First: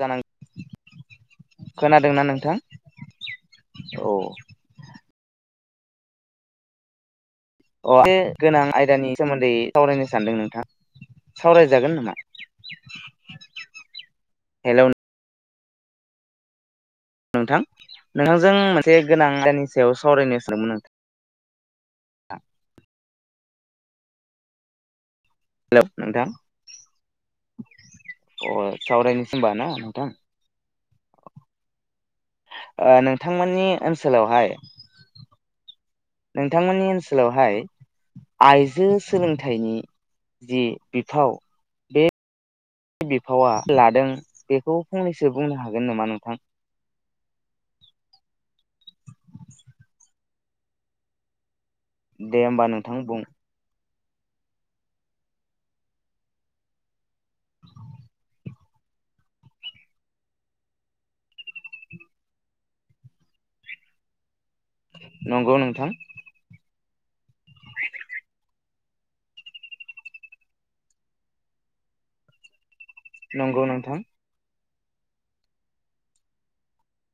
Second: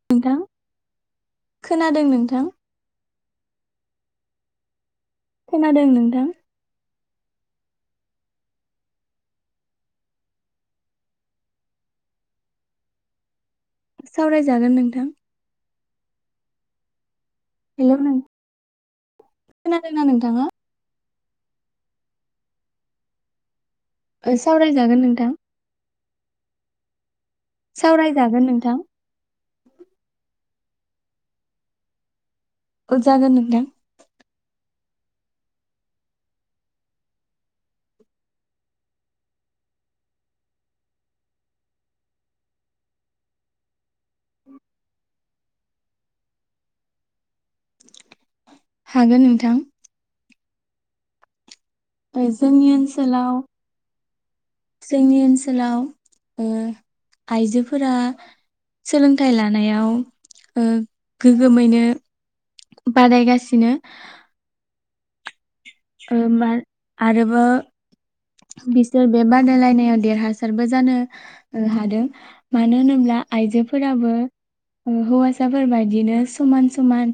जानां नोंथां खोनादों नोंथां। औ। खोनादों नोंथां। अ बे गोनां आयदानि सोमोन्दै सावरायनो सानदों नोंथां सावरायजागोन नामा? सावरायजागोन हेल' नोंथां। नोंथां हेलौ नों नोंथांजों मोन। गोनां आयदानि सायाव खोनादोंना सावरायनो नोंथाङा सानदोंमोन आ। ओ सावरायजागोन नोंथां। हेलौ नोंथां। सावरायजागोन अ नोंथां सावराय नोसोमबा ना नोंथां? ओ औ जागोन नोंथां नोंथांमोननि ओनसोलावहाय। नोंथांमोननि ओनसोलावहाय आइजो सोलोंथाइनि जि बिफाव। बिफावा लादों बेखौ फंनैसो बुंनो हागोन नामा नोंथां। हागोन नोंथां। ओय दे होमबा जोंनि नोंथां बुं ओनसोलाव। जोंनि ओनसोलाव ओ आइजोफोरा सोलोंथाइ लानायाव ओ गोग्गोमैनो बारायगासिनो। नंगौ नोंथां। आरो बो। बिसोर बे बादायलायनायाव देरहासारबो जानो ओ हादों माने। मानो होनोब्ला नंगौ नोंथां आइजोफोराबो। ओ हौवासाफोरबायदिनो समान समान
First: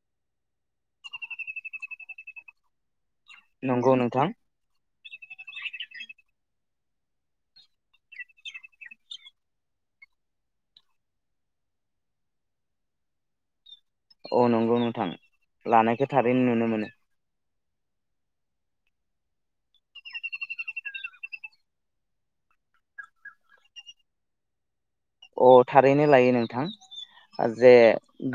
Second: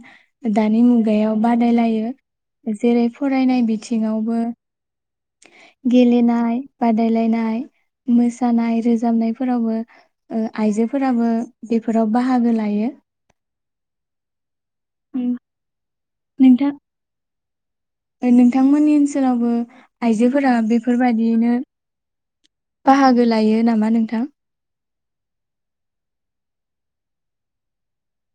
दानि मुगायाव बादायलायो जेरै फुं। फरायनाय नंगौ नोंथां बिथिङावबो। गेलेनाय बादायलायनाय मोसानाय रोजाबनायफोरावबो ओ आइजोफोराबो बेफोराव बाहागो लायो। अ नं। औ नोंथां उम, लानाय थारैनो नुनो नोंथां मोनो। नोंथांमोननि ओनसोलावबो आइजोफोरा बेफोरबायदियैनो बाहागो लायो नामा नोंथां? अ थारैनो लायो नोंथां जे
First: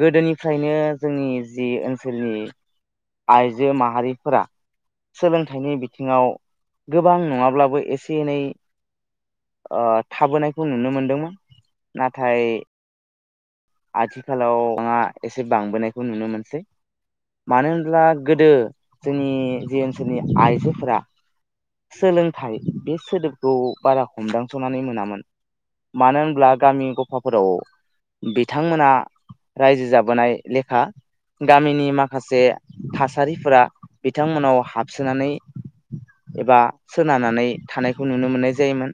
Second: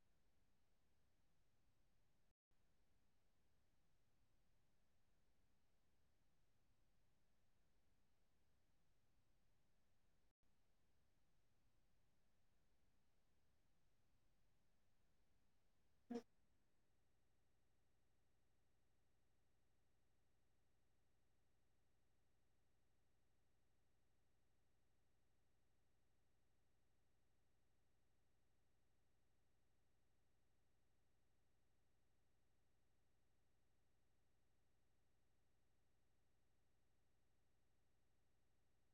गोदोनिफ्रायनो जोंनि जि ओनसोलनि आइजो माहारिफोरा सोलोंथाइनि बिथिङाव गोबां नङाब्लाबो एसे एनै ओ थाबोनायखौ नुनो मोनदोंमोन। नाथाय। आथिखालाव एसे बांबोनायखौ नुनो मोनसै मानो होनब्ला गोदो जोंनि जि ओनसोलनि आइजोफोरा सोलोंथाइ बे सोदोबखौ बारा हमदांस'नानै मोनामोन मानो होनब्ला गामि गफाफोराव बिथांमोना रायजो जाबोनाय लेखा गामिनि माखासे थासारिफोरा बिथांमोनाव हाबसोनानै एबा सोनारनानै थानायखौ नुनो मोननाय जायोमोन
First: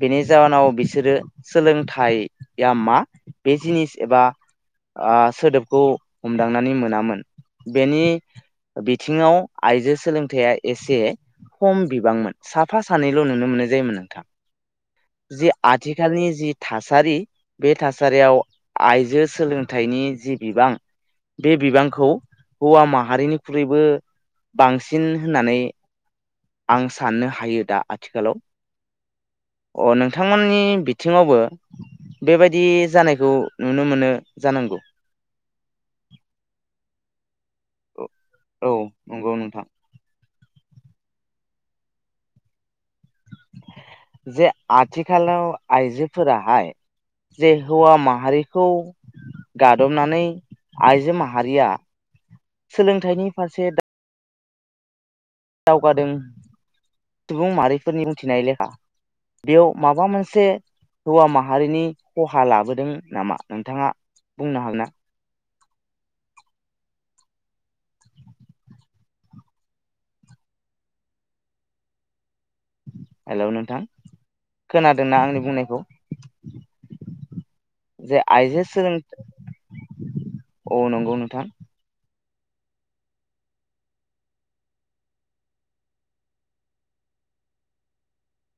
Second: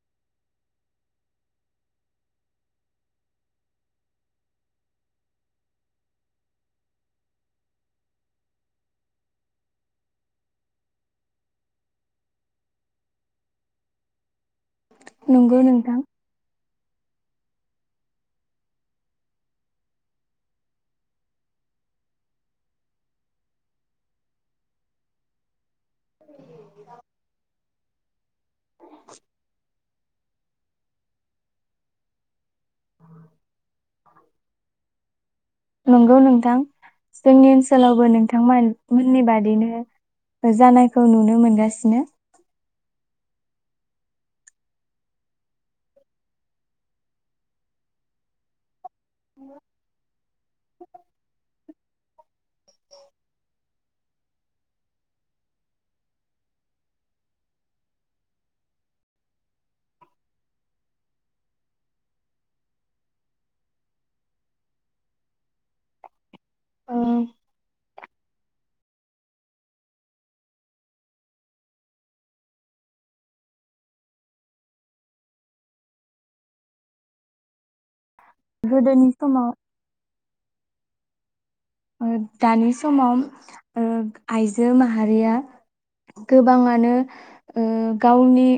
बेनि जाहोनाव बिसोरो सोलोंथाइया मा बे जिनिस एबा ओ सोदोबखौ हमदांनानै मोनामोन। बेनि बिथिङाव आइजो सोलोंथाइया एसे खम बिबांमोन साफा सानैल' नुनो मोननाय जायोमोन नोंथां। जे नंगौ नोंथां आथिखालनि जि थासारि बे थास थासारियाव आइजो सोलोंथाइनि जि बिबां बे बिबांखौ हौवा माहारिनिख्रुइबो बांसिन होननानै आं साननो हायो दा। आथिखालाव [inaudible] अ नोंथांमोननि बिथिङावबो बेबायदि दि जानायखौ नुनो मोनो जानांगौ नंगौ नोंथां जोंनि ओनसोलावबो नोंथांमोन औ मोननि नंगौ नोंथां बादिनो जानायखौ नुनो मोनगासिनो जे आथिखालाव आइजोफोराहाय जे हौवा माहारिखौ गादबनानै आइजो माहारिया सोलोंथाइनि फारसे दावगादों सुबुं माहारिफोरनि बुंथिनाय लेखा बेयाव माबा मोनसे हौवा माहारिनि खहा लाबोदों नामा नोंथाङा बुंनो हागोनना? औ हेलौ नोंथां खोनादोंना आंनि बुंनायखौ? जे आइजो सोलों गोदोनि समाव औ नंगौ न दा दानि समाव आइजो ओ माहारिया गोबाङानो ओ गावनि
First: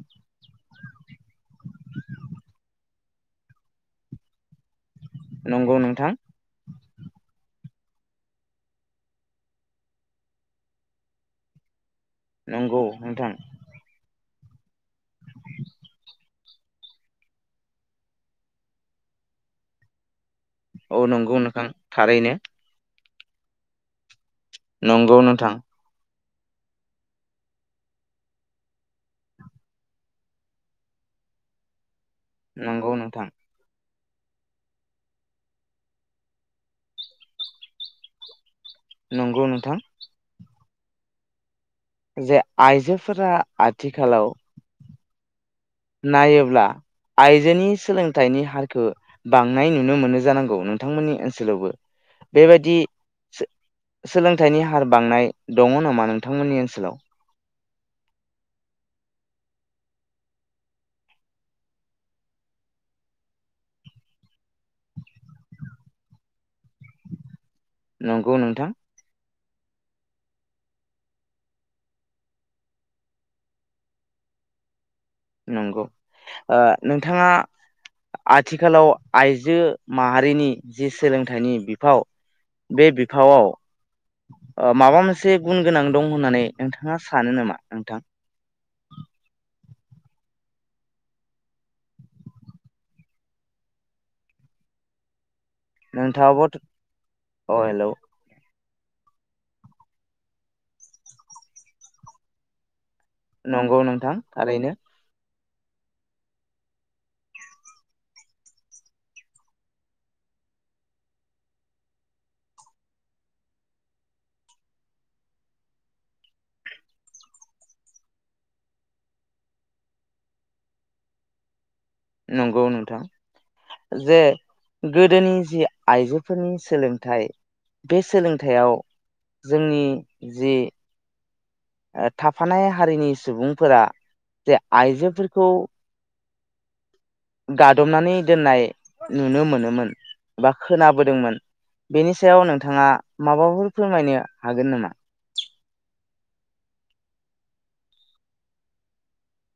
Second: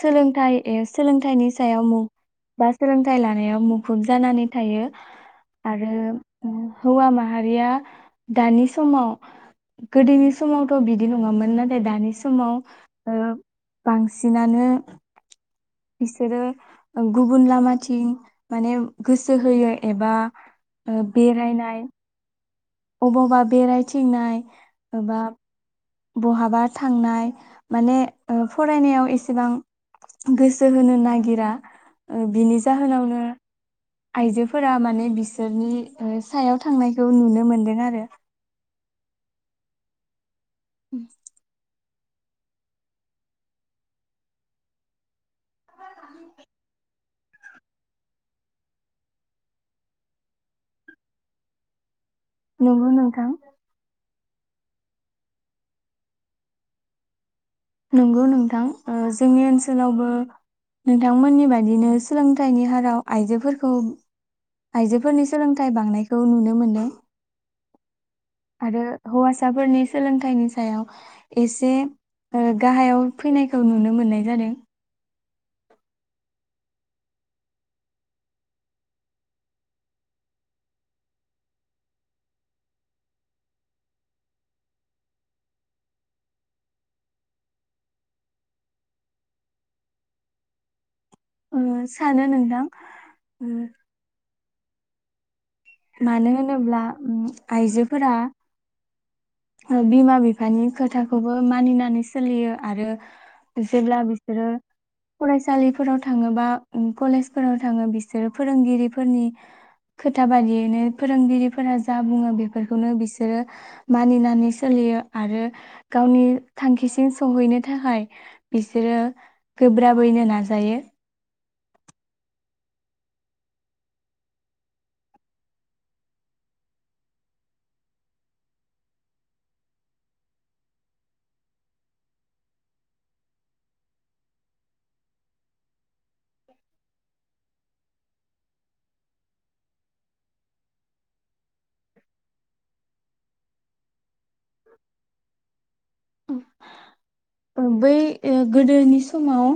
सोलोंथाइ सोलोंथाइनि सायाव बा सोलोंथाइ लानायाव मुखुब जानानै। थायो नंगौ नोंथां आरो हौवा माहारिया दानि समाव गोदोनि समावथ' बिदि नङामोन नाथाय दानि समाव नंगौ ओ नोंथां बांसिन बांसिनानो बिसोरो गुबुन लामाथिं माने गोसो होयो एबा औ ओ नंगौ नोंथां बेरायनाय थारैनो अबावबा बेरायथिंनाय नंगौ एबा नोथां बहाबा थांनाय माने ओ फरायनायाव एसेबां गोसो होनो नागिरा ओज्ञबिनि नंगौ जाहोनावनो नोंथां आइजोफोरा माने बिसोरनि सायाव थांनायखौ नुनो मोनदों आरो नंगौ नोंथां उ जे आइजोफोरा आथिखालाव नायोब्ला आइजोनि सोलोंथाइनि हारखौ बांनाय नुनो मोनो जानांगौ नोंथांमोननि ओनसोलावबो बेबायदि नंगौ नोंथां। सोलोंथाइनि हार बांनाय दङ नामा नोंथांमोननि ओनसोलाव? नंगौ नोंथां, ओ जोंनि ओनसोलावबो नोंथांमोननि बायदिनो सोलोंथाइनि हाराव आइजोफोरखौ आइजोफोरनि सोलोंथाइ बांनायखौ नुनो मोनो नंगौ नोंथां आरो हौवासा फिसाफोरनि सोलोंथाइनि सायाव एसे ओ गाहायाव फैनायखौ नुनो मोननाय जादों। नंगौ, ओ नोंथाङा आथिखालाव आइजो माहारिनि जि सोलोंथाइनि बिफाव बे बिफावआव ओ माबा मोनसे गुन गोनां दं होननानै नोंथाङा सानो नामा नोंथां? उम सानो नोंथां ओ मानो नोंथाङाबो होनोब्ला उ अ हेलौ आइजोफोरा बिमा बिफानि खोथाखौबो मानिनानै सोलियो आरो नंगौ जेब्ला नोंथां बिसोरो थारैनो फराय सालिफोराव थाङोबा उम कलेजफोराव थाङो बिसोरो फोरोंगिरिफोरनि खोथा बादियै बिनो फोरोंगिरिफोरा जा बुङो बेफोरखौनो बिसोरो मानिनानै सोलियो आरो गावनि थांखिसिम सहैनो थाखाय बिसोरो गोब्राबैनो नाजायो। नंगौ नोंथां, जे गोदोनि जि आइजोफोरनि सोलोंथाइ बे सोलोंथाइयाव जोंनि जि ओ थाफानाय हारिनि सुबुंफोरा जे आइजोफोरखौ गादबनानै दोननाय नुनो मोनोमोन बा खोनाबोदोंमोन बेनि सायाव नोंथाङा माबाफोर फोरमायनो हागोन नामा? ओ बै ओ गोदोनि समाव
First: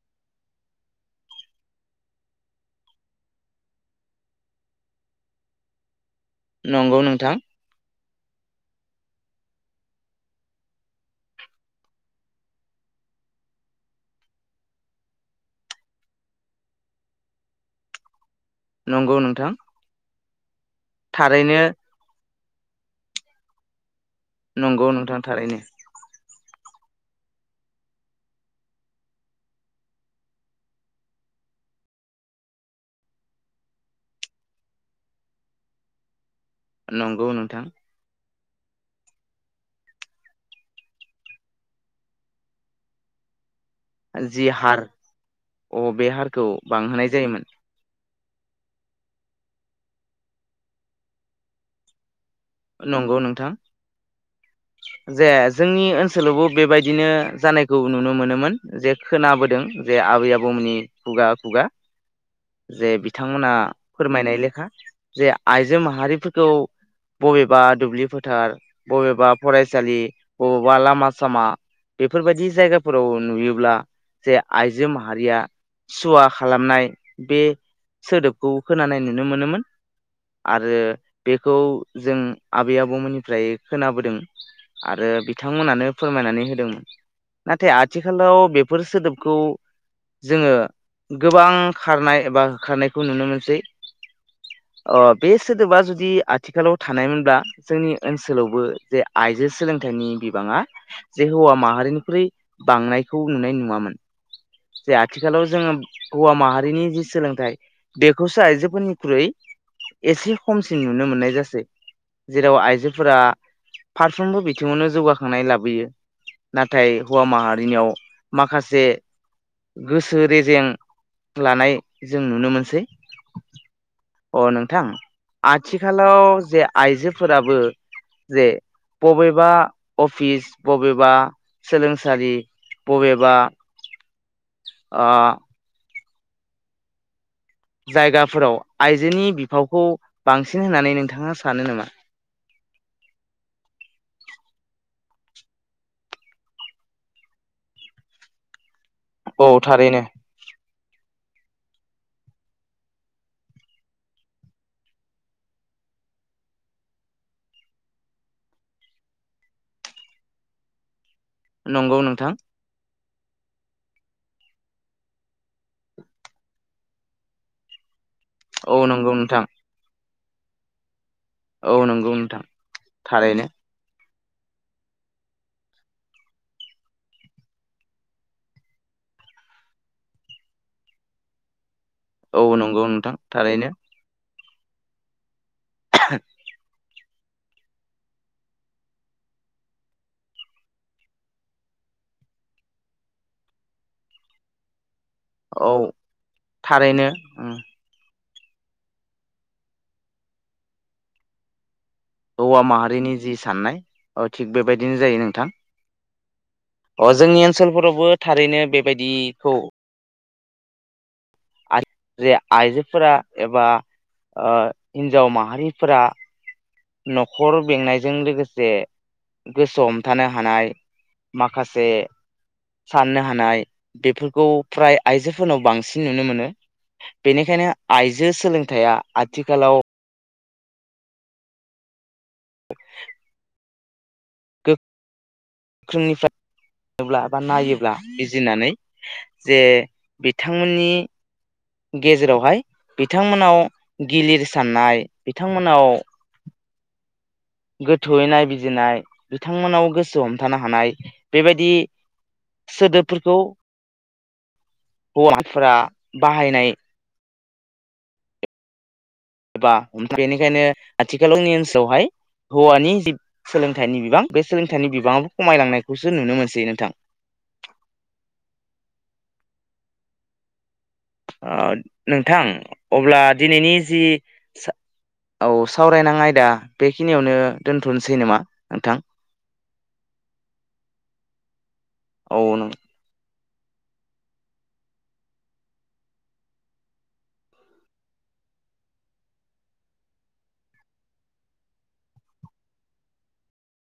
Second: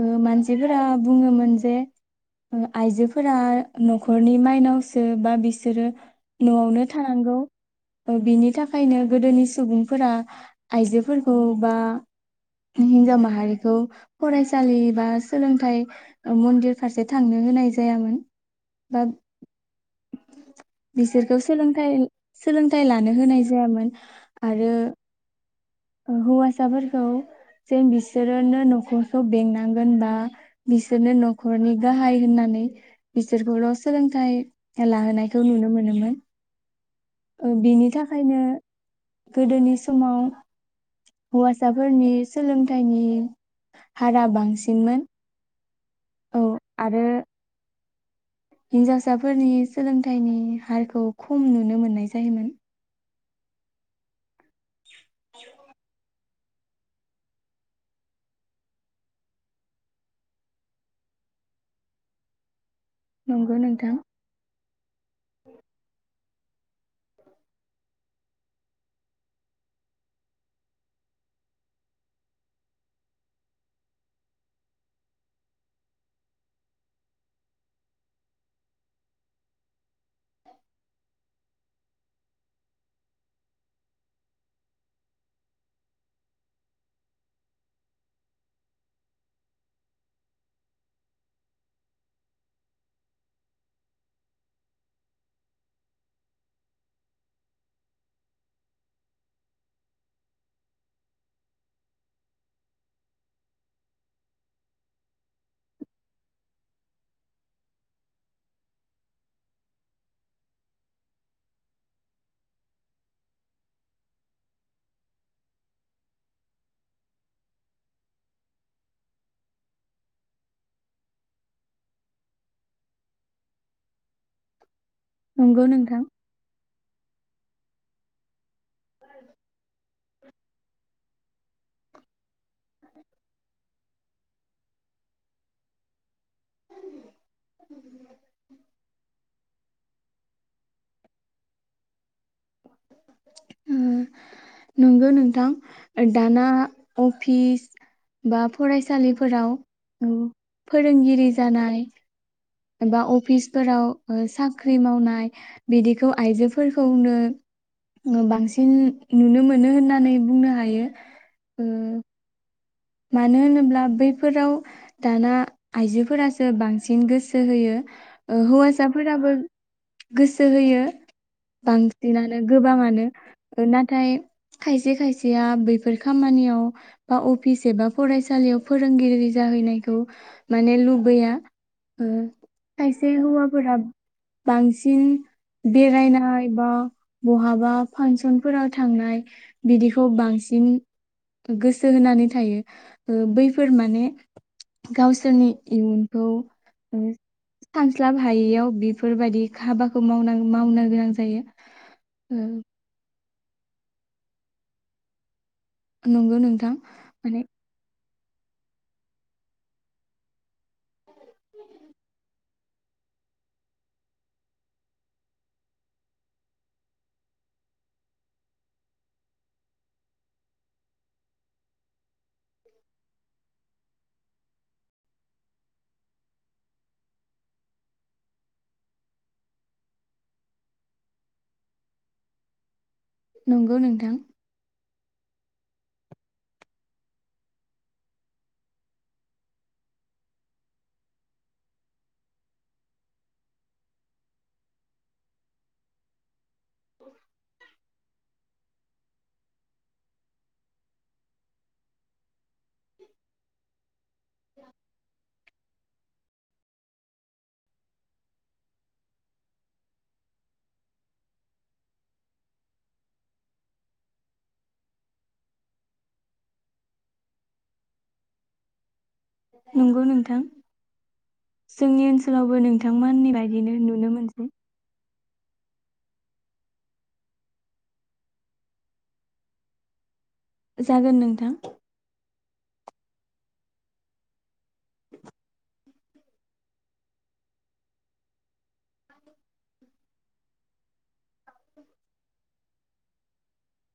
ओ मानसिफोरा बुङोमोन जे ओ आइजोफोरा न'खरनि माइनावसो बा बिसोरो न'आवनो नंगौ नोंथां थानांगौ। ओ बिनि थाखायनो गोदोनि सुबुंफोरा आइजोफोरखौ बा हिनजाव माहारिखौ फरायसालि बा सोलोंथाइ ओ मन्दिर फारसे थांनो होनाय जायामोन। बा नंगौ नोंथां। बिसोरखौ थारैनो सोलोंथाइ सोलोंथाइ लानो होनाय जायामोन आरो नंगौ नोंथां थारैनो। हौवासाफोरखौ जेन बिसोरो न'खरखौ बेंनांगोन बा बिसोरनो न'खरनि गाहाय होननानै बिसोरखौल' सोलोंथाइ लाहोनायखौ नुनो मोनोमोन। नंगौ ओ नोंथां बिनि थाखायनो गोदोनि समाव हौवासाफोरनि सोलोंथाइनि हारा जि हार बांसिनमोन। अ बे हारखौ बांहोनाय जायोमोन। हिनजावसाफोरनि सोलोंथाइनि हारखौ खम नुनो मोननाय जायोमोन। नंगौ नोंथां‌। जे जोंनि ओन ओसोलावबो बेबायदिनो जानायखौ नुनो मोनोमोन जे खोनाबोदों जे आबै आबौमोननि खुगा खुगा जे बिथांमोना नंगौ नोंथां फोरमायनाय लेखा। जे आइजो माहारिफोरखौ बबेबा दुब्लि फोथार बबेबा फरायसालि बबेबा लामा सामा बेफोरबायदि जायगाफोराव नुयोब्ला जे आइजो माहारिया सुवा खालामनाय बे सोदोबखौ खोनानाय नुनो मोनोमोन आरो बेखौ जों आबै आबौमोननिफ्राय खोनाबोदों आरो बिथांमोनानो फोरमायनानै होदोंमोन नाथाय आथिखालाव बेफोर सोदोबखौ जोङो गोबां खारनाय एबा होखारनायखौ नुनो मोनसै ओ बे सोदोबा जुदि आथिखालाव थानायमोनब्ला जोंनि ओनसोलावबो जे आइजो सोलोंथाइनि बिबाङा जे हौवा माहारिनिख्रुइ बांनायखौ नुनाय नुवामोन जे आथिखालाव जोङो हौवा माहारिनि जि सोलोंथाइ बेखौसो आइजोफोरनिख्रुइ एसे खमसिन नुनो मोननाय जासै जेराव आइजोफोरा फारफ्रोमबो बिथिङावनो जौगाखांनाय लाबोयो नाथाय हौवा माहारिनियाव माखासे गोसो रेजें लानाय जों नुनो मोनसै अ नोंथां नंगौ नोंथां आथिखालाव जे आइजोफोराबो जे बबेबा अफिस बबेबा सोलोंसालि बबेबा ओ जायगाफोराव आइजोनि बिफाव खौ बांसिन होननानै नोंथाङा सानो नामा ओ नंगौ नोंथां दाना अफिस बा औ फरायसालिफोराव थारैनो। औ फोरोंगिरि जानाय एबा अफिसफोराव ओ साख्रि मावनाय बिदिखौ आइजोफोरखौनो बांसिन नुनो मोनो होननानै बुंनो हायो नंगौ ओ, नोंथां मानो होनोब्ला बैफोराव दाना आइजोफोरासो बांसिन गोसो होयो ओ औ नंगौ हौवासाफोराबो नोंथां गोसो होयो औ नंगौ बांसिनानो नोंथां गोबाङानो थारैनो नाथाय खायसे खायसेया बैफोर खामानियाव बा अफिस एबा फरायसालियाव फोरोंगिरि जाहैनायखौ माने लुबैया ओ औ नंगौ नोंथां खायसे थारैनो हौवाफोरा बांसिन बेरायरायना एबा बहाबा फांसनफोराव थांनाय बिदिखौ बांसिन गोसो होनानै थायो ओ बैफोर माने गावसोरनि औ इयुनखौ थारैनो सानस्लाब हायैयाव बेफोरबायदि हाबाखौ माव मावनो गोनां जायो ओ हौवा माहारिनि जि साननाय औ थिग बेबायदिनो जायो नोंथां नंगौ नोंथां अ माने जोंनि ओनसोलफोरावबो थारैनो बेबायदिखौ [unintelligible] आइजोफोरा एबा ओ हिन्जाव माहारिफोरा नखर बेंनायजों लोगोसे गोसो हमथानो हानाय माखासे साननो हानाय बेफोरखौ फ्राय आइजोफोरनाव बांसिन नुनो मोनो बेनिखायनो आइजो सोलोंथाइया आथिखालाव नंगौ नोंथां [unintelligible] बा नायोब्ला बिजिरनानै जे बिथांमोननि गेजेरावहाय बिथांमोननाव गिलिर साननाय बिथांमोननाव गोथौयै नायबिजिरनाय बिथांमोननाव गोसो हमथानो हानाय बेबायदि सोदोबफोरखौ [inaudible] हौवाफोरा बाहायनाय एबा बेनिखायनो आथिखालावनि ओनसोलावहाय हौवानि जि सोलोंथाइनि बिबां बे सोलोंथाइनि बिबाङाब खमायलांनायखौसो नुनो मोनसै नोंथां। नंगौ नोंथां जोंनि नोंथां ओनसोलावबो अब्ला नोंथांमोननि दिनैनि बायदिनो जि नुनो मोनसै औ सावरायनां आयदा बेखिनियावनो दोनथ'नोसै नामा नोंथां। जागोन नोंथां औ नों [inaudible]